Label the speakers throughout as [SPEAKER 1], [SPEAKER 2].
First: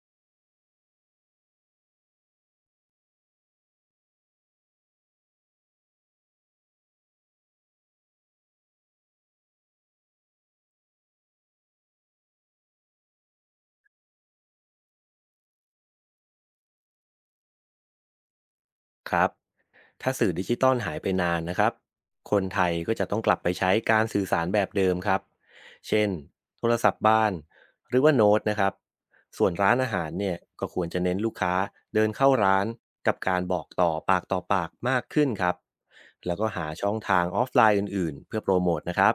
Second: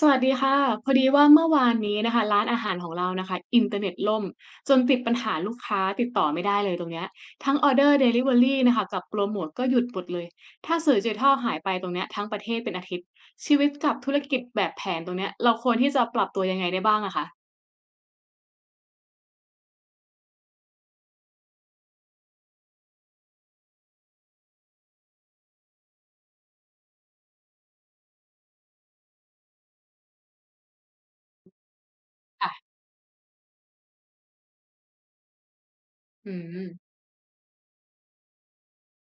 [SPEAKER 1] สวัสดีค่ะพอดีว่าเมื่อวานนี้นะคะร้านอาหารของเรานะคะอินเทอร์เน็ตล่มจนติดปัญหาลูกค้าติดต่อไม่ได้เลยตรงเนี้ยทั้งออเดอร์เดลิเวอรี่นะคะกับโปรโมทก็หยุดหมดเลยถ้าสื่อดิจิทัลหายไปตรงเนี้ยทั้งประเทศเป็นอาทิตย์ชีวิตกับธุรกิจแบบแผนตรงเนี้ยเราควรที่จะปรับตัวยังไงได้บ้างอะคะ
[SPEAKER 2] ครับถ้าสื่อดิจิตอลหายไปนานนะครับคนไทยก็จะต้องกลับไปใช้การสื่อสารแบบเดิมครับเช่นโทรศัพท์บ้าน หรือว่าโน้ตนะครับส่วนร้านอาหารเนี่ยก็ควรจะเน้นลูกค้าเดินเข้าร้าน
[SPEAKER 1] อ่ะ
[SPEAKER 2] กับการบอกต่อปากต่อปากมากขึ้นครับ
[SPEAKER 1] อื
[SPEAKER 2] แล้วก็หาช่อ
[SPEAKER 1] ม
[SPEAKER 2] งทางออฟไลน์อื่นๆเพื่อโปรโมทนะครับ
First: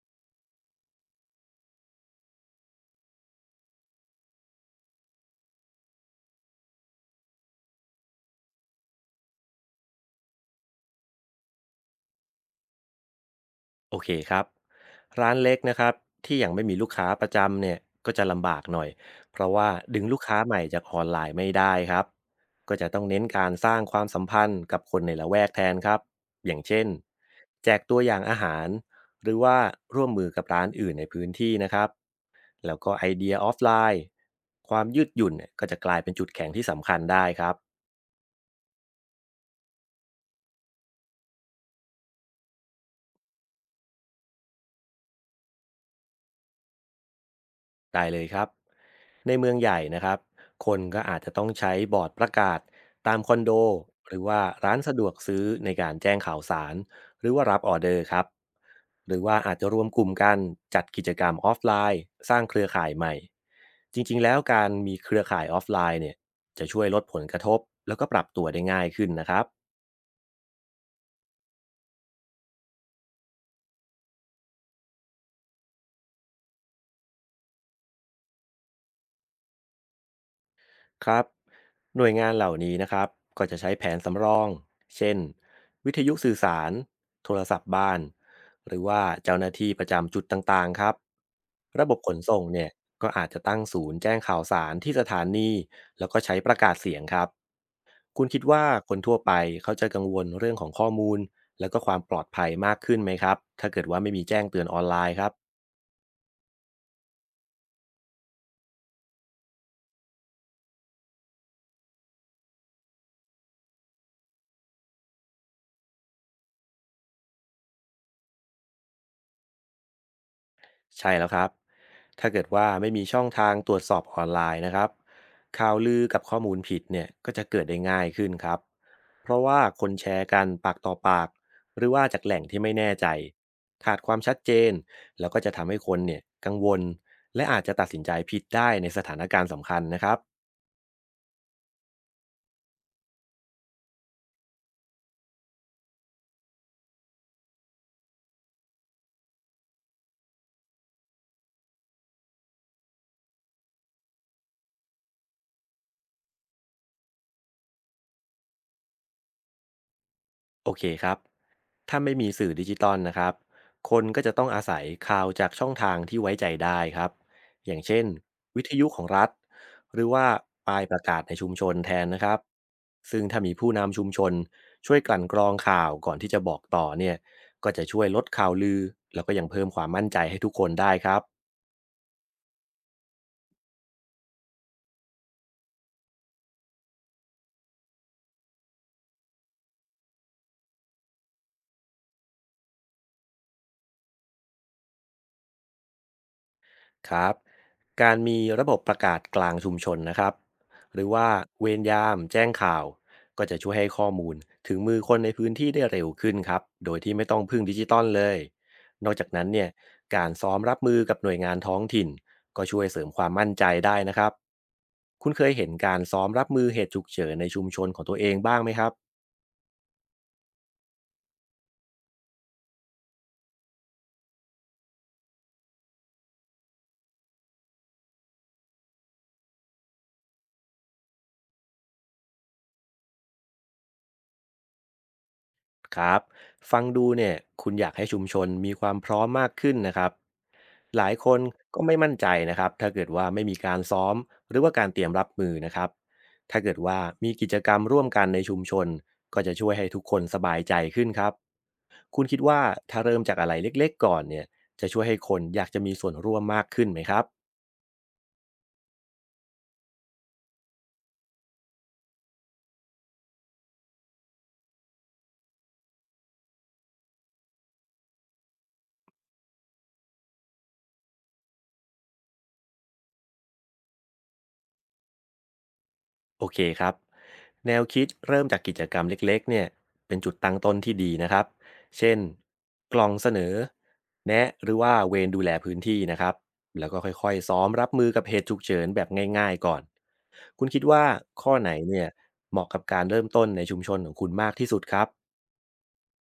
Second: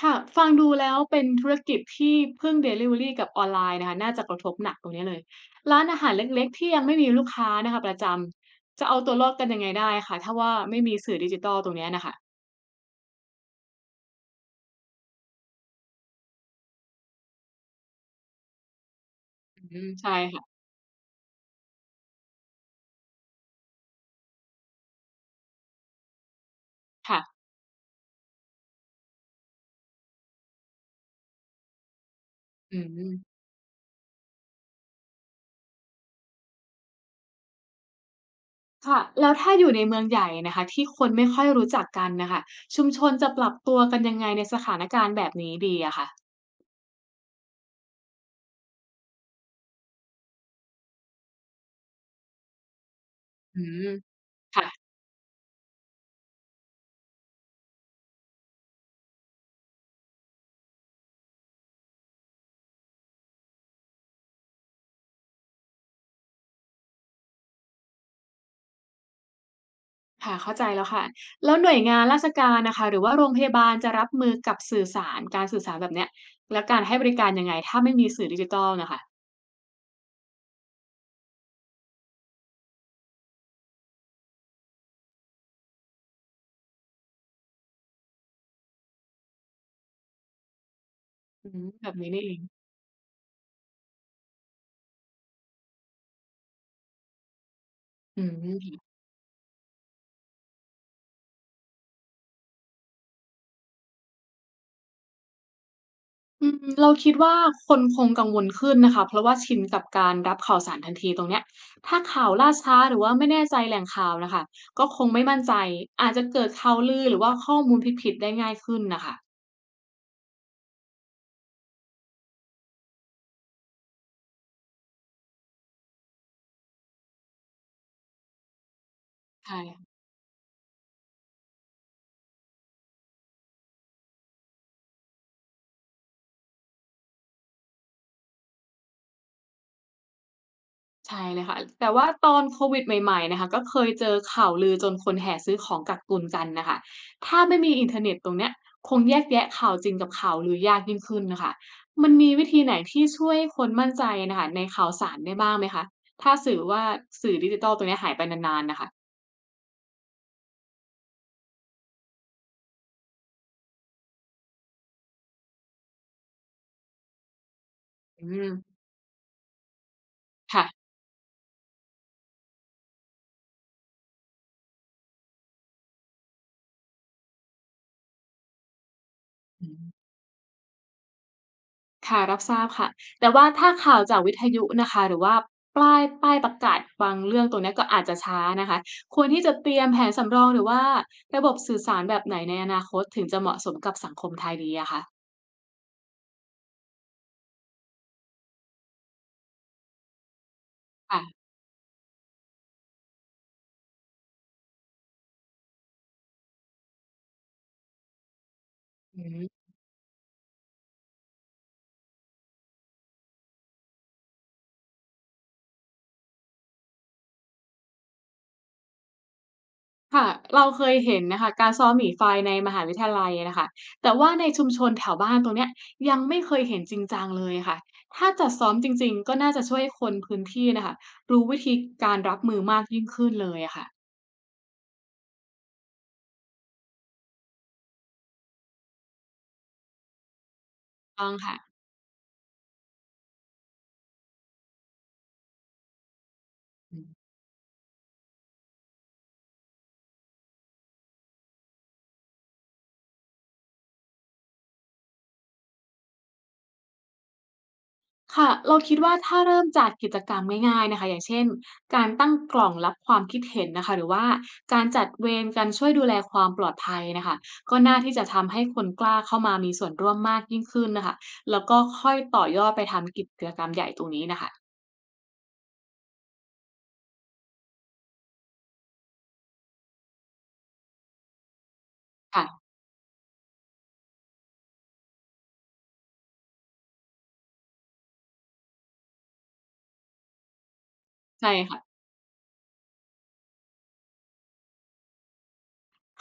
[SPEAKER 1] ค่ะฟังดูแล้วเป็นธุรกิจที่พึ่งด e ลิเวอรีกับออนไลน์นะคะน่าจะกระทบหนักตรงนี้เลยร้านอาหารเล็กๆที่ยังไม่มีลูกค้านะคะประจำจะเอาตัวรอดกันยังไงได้คะถ้าว่าไม่มีสื่อดิจิทัลตรงเนี้ยน่ะค่ะ
[SPEAKER 2] โอเคครับร้านเล็กนะครับที่ยังไม่มีลูกค้าประจำเนี่ยก็จะลำบากหน่อยเพราะว่า
[SPEAKER 1] อืม
[SPEAKER 2] ดึง
[SPEAKER 1] ใช่
[SPEAKER 2] ลูกค้า
[SPEAKER 1] ค่ะ
[SPEAKER 2] ใหม่จากออนไลน์ไม่ได้ครับก็จะต้องเน้นการสร้างความสัมพันธ์กับคนในละแวกแทนครับอย่างเช่น
[SPEAKER 1] ค่ะ
[SPEAKER 2] แจกตัวอย่างอาหารหรือว่าร่วมมือกับร้านอื่นในพื้นที่นะครับแล้
[SPEAKER 1] อื
[SPEAKER 2] วก็ไอเดีย
[SPEAKER 1] ม
[SPEAKER 2] ออฟไลน์ความยืดหยุ่นเนี่ยก็จะกลายเป็นจุดแข็งที่สำคัญได้ครับ
[SPEAKER 1] ค่ะแล้วถ้าอยู่ในเมืองใหญ่นะคะที่คนไม่ค่อยรู้จักกันน่ะค่ะชุมชนจะปรับตัวกันยังไงในสถานการณ์แบบนี้ดีอะคะ
[SPEAKER 2] ได้เลยครับ ในเมืองใหญ่นะครับ คนก็อาจจะต้องใช้บอร์ดประกาศตามคอนโด
[SPEAKER 1] อืม
[SPEAKER 2] หรือว่า
[SPEAKER 1] ค่ะ
[SPEAKER 2] ร้านสะดวกซื้อในการแจ้งข่าวสารหรือว่ารับออเดอร์ครับหรือว่าอาจจะรวมกลุ่มกันจัดกิจกรรมออฟไลน์สร้างเครือข่ายใหม่จริงๆแล้วการมีเครือข่ายออฟไลน์เนี่ยจะช่วยลดผลกระทบแล้วก็ปรับตัวได้ง่ายขึ้นนะครับ
[SPEAKER 1] ค่ะเข้าใจแล้วค่ะแล้วหน่วยงานราชการนะคะหรือว่าโรงพยาบาลจะรับมือกับสื่อสารการสื่อสารแบบเนี้ยและการให้บริการยังไงถ้าไม่มีสื่อดิจิทัลน่ะค่ะ
[SPEAKER 2] ครับหน่วยงานเหล่านี้นะครับก็จะใช้แผนสำรองเช่นวิทยุสื่อสารโทรศัพท์บ้านหรือว่าเจ้าหน้าที่ประจำจุดต่างๆครับ
[SPEAKER 1] อืม
[SPEAKER 2] ระ
[SPEAKER 1] แบ
[SPEAKER 2] บ
[SPEAKER 1] บ
[SPEAKER 2] บข
[SPEAKER 1] นี้
[SPEAKER 2] น
[SPEAKER 1] นี่เอ
[SPEAKER 2] ส่
[SPEAKER 1] ง
[SPEAKER 2] งเนี่ยก็อาจจะตั้งศูนย์แจ้งข่าวสารที่สถานีแล้วก็ใช้ประกาศเสียงครับ
[SPEAKER 1] อื
[SPEAKER 2] คุณคิดว่า
[SPEAKER 1] ม
[SPEAKER 2] คนทั่วไปเขาจะกังวลเรื่องของข้อมูลแล้วก็ความปลอดภัยมากขึ้นไหมครับถ้าเกิดว่าไม่มีแจ้งเตือนออนไลน์ครับ
[SPEAKER 1] อืมเราคิดว่าคนคงกังวลขึ้นนะคะเพราะว่าชินกับการรับข่าวสารทันทีตรงเนี้ยถ้าข่าวล่าช้าหรือว่าไม่แน่ใจแหล่งข่าวน่ะค่ะก็คงไม่มั่นใจอาจจะเกิดข่าวลือหรือว่าข้อมูลผิดๆได้ง่ายขึ้นน่ะค่ะ
[SPEAKER 2] ใช่แล้วครับ ถ้าเกิดว่าไม่มีช่องทางตรวจสอบออนไลน์นะครับข่าวลือกับข้อมูลผิดเนี่ยก็จะเกิดได้ง่ายขึ้นครับ เพราะว่าค
[SPEAKER 1] ใช่
[SPEAKER 2] นแชร์กันปากต่อปาก หรือว่าจากแหล่งที่ไม่แน่ใจขาดความชัดเจน แล้วก็จะทำให้คนเนี่ยกังวล และอาจจะตัดสินใจผิดได้ในสถานการณ์สำคัญนะครับ
[SPEAKER 1] ใช่เลยค่ะ แต่ว่าตอนโควิดใหม่ๆนะคะก็เคยเจอข่าวลือจนคนแห่ซื้อของกักตุนกันน่ะค่ะถ้าไม่มีอินเทอร์เน็ตตรงเนี้ยคงแยกแยะข่าวจริงกับข่าวลือยากยิ่งขึ้นน่ะค่ะมันมีวิธีไหนที่ช่วยคนมั่นใจน่ะค่ะในข่าวสารได้บ้างไหมคะถ้าสื่อว่าสื่อดิจิทัลตรงเนี้ยหายไปนานๆน่ะค่ะ
[SPEAKER 2] โอเคครับ ถ้าไม่มีสื่อดิจิตอลนะครับ คนก็จะต้องอาศัยข่าวจากช่องทางที่ไว้ใจได้ครับ อย่างเช่น
[SPEAKER 1] อื
[SPEAKER 2] วิท
[SPEAKER 1] ม
[SPEAKER 2] ยุของรัฐหรือว่า
[SPEAKER 1] ค่ะ
[SPEAKER 2] ป้ายประกาศในชุมชนแทนนะครับ ซึ่งถ้ามีผู้นำชุมชนช่วยกลั่นกรองข่าวก่อนที่จะบอกต่อเนี่ยก็จะช่วยลดข่าวลือแล้วก็ยังเพิ่
[SPEAKER 1] อื
[SPEAKER 2] มความมั่น
[SPEAKER 1] ม
[SPEAKER 2] ใจให้ทุกคนได้ครับ
[SPEAKER 1] ค่ะรับทราบค่ะแต่ว่าถ้าข่าวจากวิทยุนะคะหรือว่าป้ายประกาศบางเรื่องตรงเนี้ยก็อาจจะช้านะคะควรที่จะเตรียมแผนสำรองหรือว่าระบบสื่อสารแบบไหนในอนาคตถึงจะเหมาะสมกับสังคมไทยดีอะคะ
[SPEAKER 2] ครับการมีระบบประกาศกลางชุมชนนะครับหรือ
[SPEAKER 1] ค่ะ
[SPEAKER 2] ว่าเวรยามแจ้งข่าวก็จะช่วยให้ข้อมูลถึงมือคนในพื้นที่ได้เร็วขึ้นครับโดยที่ไม่ต้องพึ่งดิจิตอลเลยนอก
[SPEAKER 1] อื
[SPEAKER 2] จากนั้น
[SPEAKER 1] ม
[SPEAKER 2] เนี่ยการซ้อมรับมือกับหน่วยงานท้องถิ่นก็ช่วยเสริมความมั่นใจได้นะครับคุณเคยเห็นการซ้อมรับมือเหตุฉุกเฉินในชุมชนของตัวเองบ้างไหมครับ
[SPEAKER 1] ค่ะเราเคยเห็นนะคะการซ้อมหนีไฟในมหาวิทยาลัยนะคะแต่ว่าในชุมชนแถวบ้านตรงเนี้ยยังไม่เคยเห็นจริงจังเลยค่ะถ้าจัดซ้อมจริงๆก็น่าจะช่วยคนพื้นที่นะคะรู้วิธีการรับมือมากยิ่งขึ้นเลยอะค่ะ
[SPEAKER 2] ครับฟังดูเนี่ยคุณอยากให้ชุมชนมีความพร้อมมากขึ้นนะครับ หลายค
[SPEAKER 1] ต้อง
[SPEAKER 2] น
[SPEAKER 1] ค่ะ
[SPEAKER 2] ก็ไม่มั่นใจนะครับถ้าเกิดว่าไม่มีการซ้อมหรือว่าการเตรียมรับมือนะครับถ้าเกิดว่ามีกิจกรรมร่วมกันในชุมชนก็จะช่วยให้ทุกคนสบายใจขึ้นครับคุณคิดว่าถ้าเริ่มจากอะไรเล็กๆก่อนเนี่ยจะช่วยให้คนอยากจะมีส่วนร่วมมากขึ้นไหมครับ
[SPEAKER 1] ค่ะเราคิดว่าถ้าเริ่มจากกิจกรรมง่ายๆนะคะอย่างเช่นการตั้งกล่องรับความคิดเห็นนะคะหรือว่าการจัดเวรกันช่วยดูแลความปลอดภัยนะคะก็น่าที่จะทำให้คนกล้าเข้ามามีส่วนร่วมมากยิ่งขึ้นนะคะแล้วก็ค่อยต่อยอดไปทำกิจกรรมใหญ่ตรงนี้นะคะ
[SPEAKER 2] โอเคครับแนวคิดเริ่มจากกิจกรรมเล็กๆเนี่ยเป็นจุดตั้งต้นที่ดีนะครับเช่น
[SPEAKER 1] ค่ะ
[SPEAKER 2] กล่องเสนอแนะหรือว่าเวรดูแลพื้นที่นะครับแล้วก็ค่อยๆซ้อมรับมือกับเหตุฉุกเฉินแบบง่ายๆก่อนคุณคิดว่า
[SPEAKER 1] ใช่
[SPEAKER 2] ข้อไหน
[SPEAKER 1] ค่ะ
[SPEAKER 2] เนี่ยเหมาะกับการเริ่มต้นในชุมชนของคุณมากที่สุดครับ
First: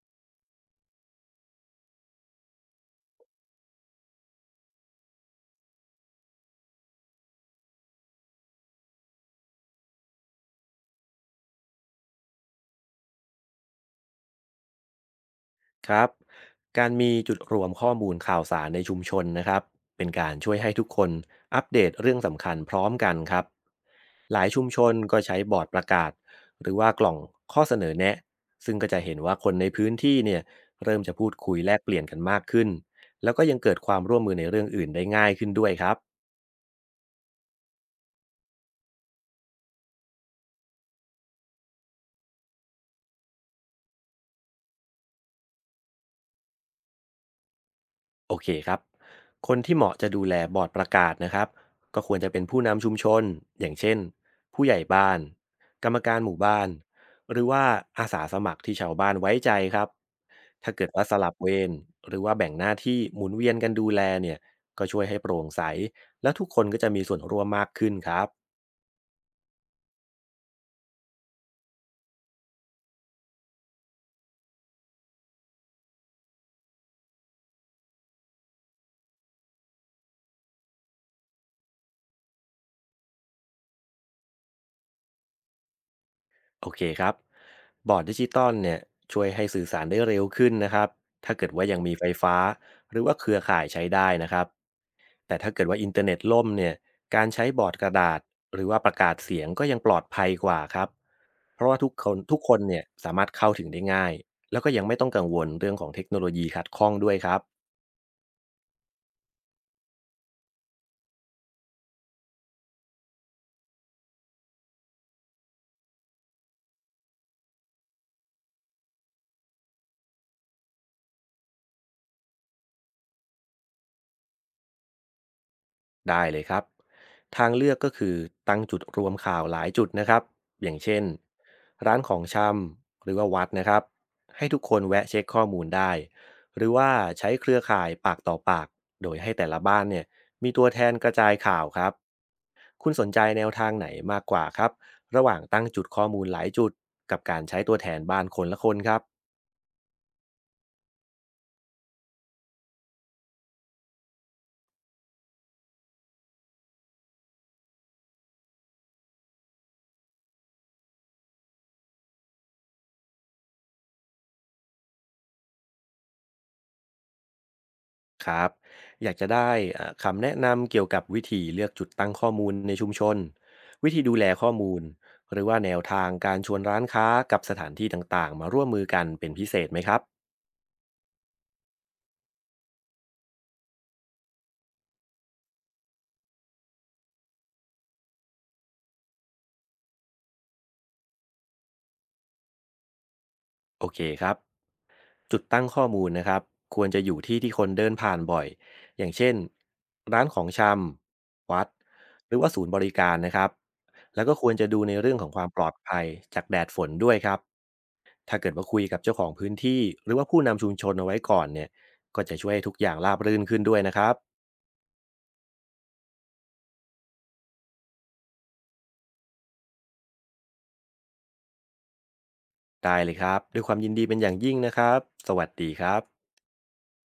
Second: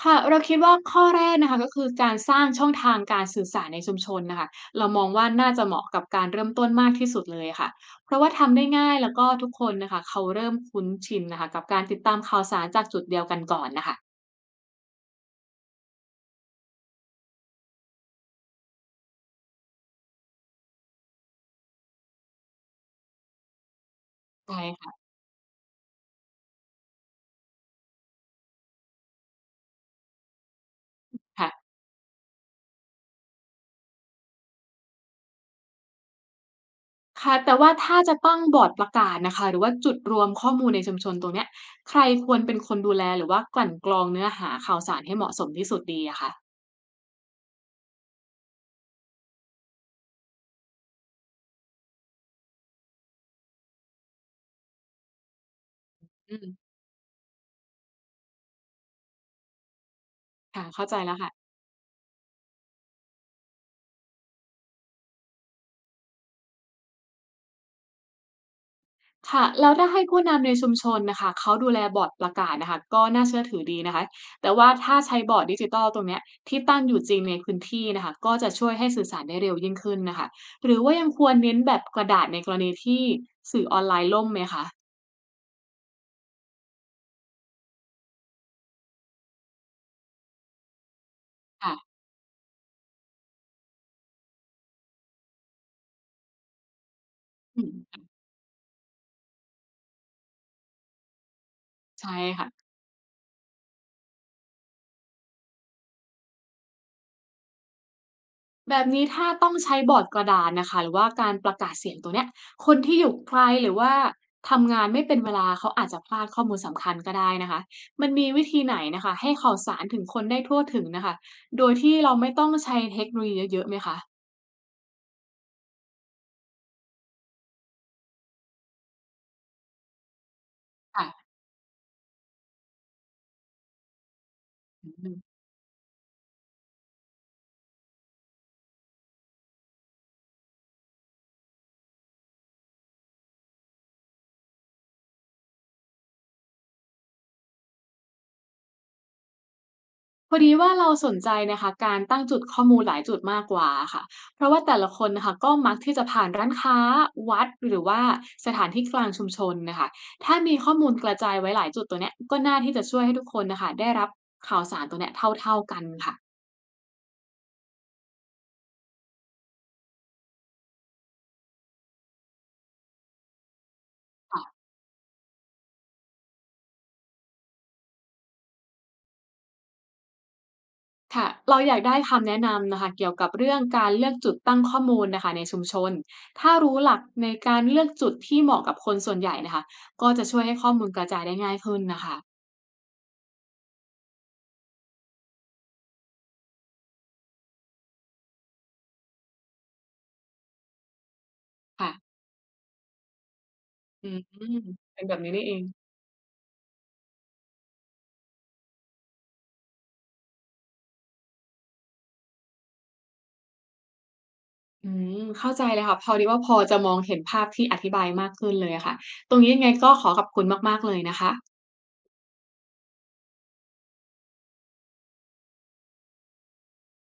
[SPEAKER 1] ค่ะเราคิดว่าข้อแรกนะคะก็คือการสร้างช่องทางการสื่อสารในชุมชนนะคะเรามองว่าน่าจะเหมาะกับการเริ่มต้นมากที่สุดเลยค่ะเพราะว่าทำได้ง่ายแล้วก็ทุกคนนะคะเขาเริ่มคุ้นชินนะคะกับการติดตามข่าวสารจากจุดเดียวกันก่อนนะคะ
[SPEAKER 2] ครับการมีจุดรวมข้อมูลข่าวสารในชุมชนนะครับเป็นการช่วยให้ทุกคนอัปเดตเรื่องสำคัญพร้อมกันครับ หลาย
[SPEAKER 1] ใช่
[SPEAKER 2] ชุมช
[SPEAKER 1] ค่ะ
[SPEAKER 2] นก็ใช้บอร์ดประกาศหรือว่ากล่องข้อเสนอแนะซึ่งก็จะเห็นว่าคนในพื้นที่เนี่ยเริ่มจะพูดคุย
[SPEAKER 1] ค่ะ
[SPEAKER 2] แลกเปลี่ยนกันมากขึ้นแล้วก็ยังเกิดความร่วมมือในเรื่องอื่นได้ง่ายขึ้นด้วยครับ
[SPEAKER 1] ค่ะแต่ว่าถ้าจะตั้งบอร์ดประกาศนะคะหรือว่าจุดรวมข้อมูลในชุมชนตรงเนี้ยใครควรเป็นคนดูแลหรือว่ากลั่นกรองเนื้อหาข่าวสารให้เหมาะสมที่สุดดีอะคะ
[SPEAKER 2] โอเคครับคนที่เหมาะจะดูแลบอร์ดประกาศนะครับก็ควรจะเป็นผู้นำชุมชนอย่างเช่นผู้ใหญ่บ้านกรรมการห
[SPEAKER 1] อื
[SPEAKER 2] มู่
[SPEAKER 1] ม
[SPEAKER 2] บ้านหรือว่าอาสาสมัครที่ชาวบ้านไว้ใจครับ
[SPEAKER 1] ค่ะ
[SPEAKER 2] ถ้าเกิ
[SPEAKER 1] เข้า
[SPEAKER 2] ด
[SPEAKER 1] ใจ
[SPEAKER 2] ว่าส
[SPEAKER 1] แล้ว
[SPEAKER 2] ลั
[SPEAKER 1] ค่ะ
[SPEAKER 2] บเวรหรือว่าแบ่งหน้าที่หมุนเวียนกันดูแลเนี่ยก็ช่วยให้โปร่งใสและทุกคนก็จะมีส่วนร่วมมากขึ้นครับ
[SPEAKER 1] ค่ะแล้วถ้าให้ผู้นำในชุมชนนะคะเขาดูแลบอร์ดประกาศนะคะก็น่าเชื่อถือดีนะคะแต่ว่าถ้าใช้บอร์ดดิจิตัลตรงเนี้ยที่ตั้งอยู่จริงในพื้นที่นะคะก็จะช่วยให้สื่อสารได้เร็วยิ่งขึ้นนะคะหรือว่ายังควรเน้นแบบกระดาษในกรณีที่สื่อออนไลน์ล่มไหมคะ
[SPEAKER 2] โอเคครับบอร์ดดิจิตอลเนี่ยช่วยให้สื่อสารได้เร็วขึ้นนะครับถ้าเกิดว่ายังมี
[SPEAKER 1] ค่ะ
[SPEAKER 2] ไฟฟ้าหรือว่าเครือข่ายใช้ได้นะครับ แต่ถ้าเกิดว่าอินเทอร์เน็ตล่มเนี่ยการใช้บ
[SPEAKER 1] อื
[SPEAKER 2] อร์ดกระ
[SPEAKER 1] ม
[SPEAKER 2] ดาษหรือว่าประกาศเสียงก็ยังปลอดภัยกว่าครับเพราะว่าทุกค
[SPEAKER 1] ใช่
[SPEAKER 2] นทุก
[SPEAKER 1] ค่ะ
[SPEAKER 2] คนเนี่ยสามารถเข้าถึงได้ง่ายแล้วก็ยังไม่ต้องกังวลเรื่องของเทคโนโลยีขัดข้องด้วยครับ
[SPEAKER 1] แบบนี้ถ้าต้องใช้บอร์ดกระดานนะคะหรือว่าการประกาศเสียงตัวเนี้ยคนที่อยู่ไกลหรือว่าทำงานไม่เป็นเวลาเขาอาจจะพลาดข้อมูลสำคัญก็ได้นะคะมันมีวิธีไหนนะคะให้ข่าวสารถึงคนได้ทั่วถึงนะคะโดยที่เราไม่ต้องใช้เทคโนโลยีเยอะๆไหมคะ
[SPEAKER 2] ได้เลยครับทางเลือกก็คือตั้งจุดรวมข่าวหลายจุดนะครับอย่างเช่น
[SPEAKER 1] ค่ะ
[SPEAKER 2] ร้านของชำหรือว่าวัดนะครับให้ทุกคนแวะ
[SPEAKER 1] อืม
[SPEAKER 2] เช็คข้อมูลได้หรือว่าใช้เครือข่ายปากต่อปากโดยให้แต่ละบ้านเนี่ยมีตัวแทนกระจายข่าวครับคุณสนใจแนวทางไหนมากกว่าครับระหว่างตั้งจุดข้อมูลหลายจุดกับการใช้ตัวแทนบ้านคนละคนครับ
[SPEAKER 1] พอดีว่าเราสนใจนะคะการตั้งจุดข้อมูลหลายจุดมากกว่าค่ะเพราะว่าแต่ละคนนะคะก็มักที่จะผ่านร้านค้าวัดหรือว่าสถานที่กลางชุมชนนะคะถ้ามีข้อมูลกระจายไว้หลายจุดตัวเนี้ยก็น่าที่จะช่วยให้ทุกคนนะคะได้รับข่าวสารตัวเนี้ยเท่าๆกันค่ะ
[SPEAKER 2] ครับอยากจะได้คำแนะนำเกี่ยวกับวิธีเลือกจุดตั้งข้อมูลในชุมชนวิธีดูแลข้อ
[SPEAKER 1] ค่ะ
[SPEAKER 2] มูลหรือว่าแนวทางการชวนร้านค้ากับสถานที่ต่างๆมาร่วมมือกันเป็นพิเศษไหมครับ
[SPEAKER 1] ค่ะเราอยากได้คำแนะนำนะคะเกี่ยวกับเรื่องการเลือกจุดตั้งข้อมูลนะคะในชุมชนถ้ารู้หลักในการเลือกจุดที่เหมาะกับคนส่วนใหญ่นะคะก็จะช่วยให้ข้อมูลกระจายได้ง่ายขึ้นนะคะ
[SPEAKER 2] โอเคครับจุดตั้งข้อมูลนะครับควรจะอยู่ที่ที่คนเดินผ่านบ่อยอย่างเช่นร้านของชำวัด
[SPEAKER 1] ค่ะ
[SPEAKER 2] หรือว่าศูนย์บริการนะครับ
[SPEAKER 1] อืม
[SPEAKER 2] แล้วก็ควรจะดูใน
[SPEAKER 1] เป็น
[SPEAKER 2] เรื่
[SPEAKER 1] แบ
[SPEAKER 2] อง
[SPEAKER 1] บ
[SPEAKER 2] ขอ
[SPEAKER 1] นี้
[SPEAKER 2] งค
[SPEAKER 1] นี่
[SPEAKER 2] วาม
[SPEAKER 1] เอ
[SPEAKER 2] ป
[SPEAKER 1] ง
[SPEAKER 2] ลอดภัยจากแดดฝนด้วยครับ ถ้าเกิดว่าคุยกับเจ้าของพื้นที่หรือว่าผู้นำชุมชนเอาไว้ก่อนเนี่ยก็จะช่วยให้ทุกอย่างราบรื่นขึ้นด้วยนะครับ
[SPEAKER 1] อืมเข้าใจเลยค่ะพอดีว่าพอจะมองเห็นภาพที่อธิบายมากขึ้นเลยอะค่ะตรงนี้ยังไงก็ขอขอบคุณมากๆเลยนะคะ
[SPEAKER 2] ได้เลยครับด้วยความยินดีเป็นอย่างยิ่งนะครับสวัสดีครับ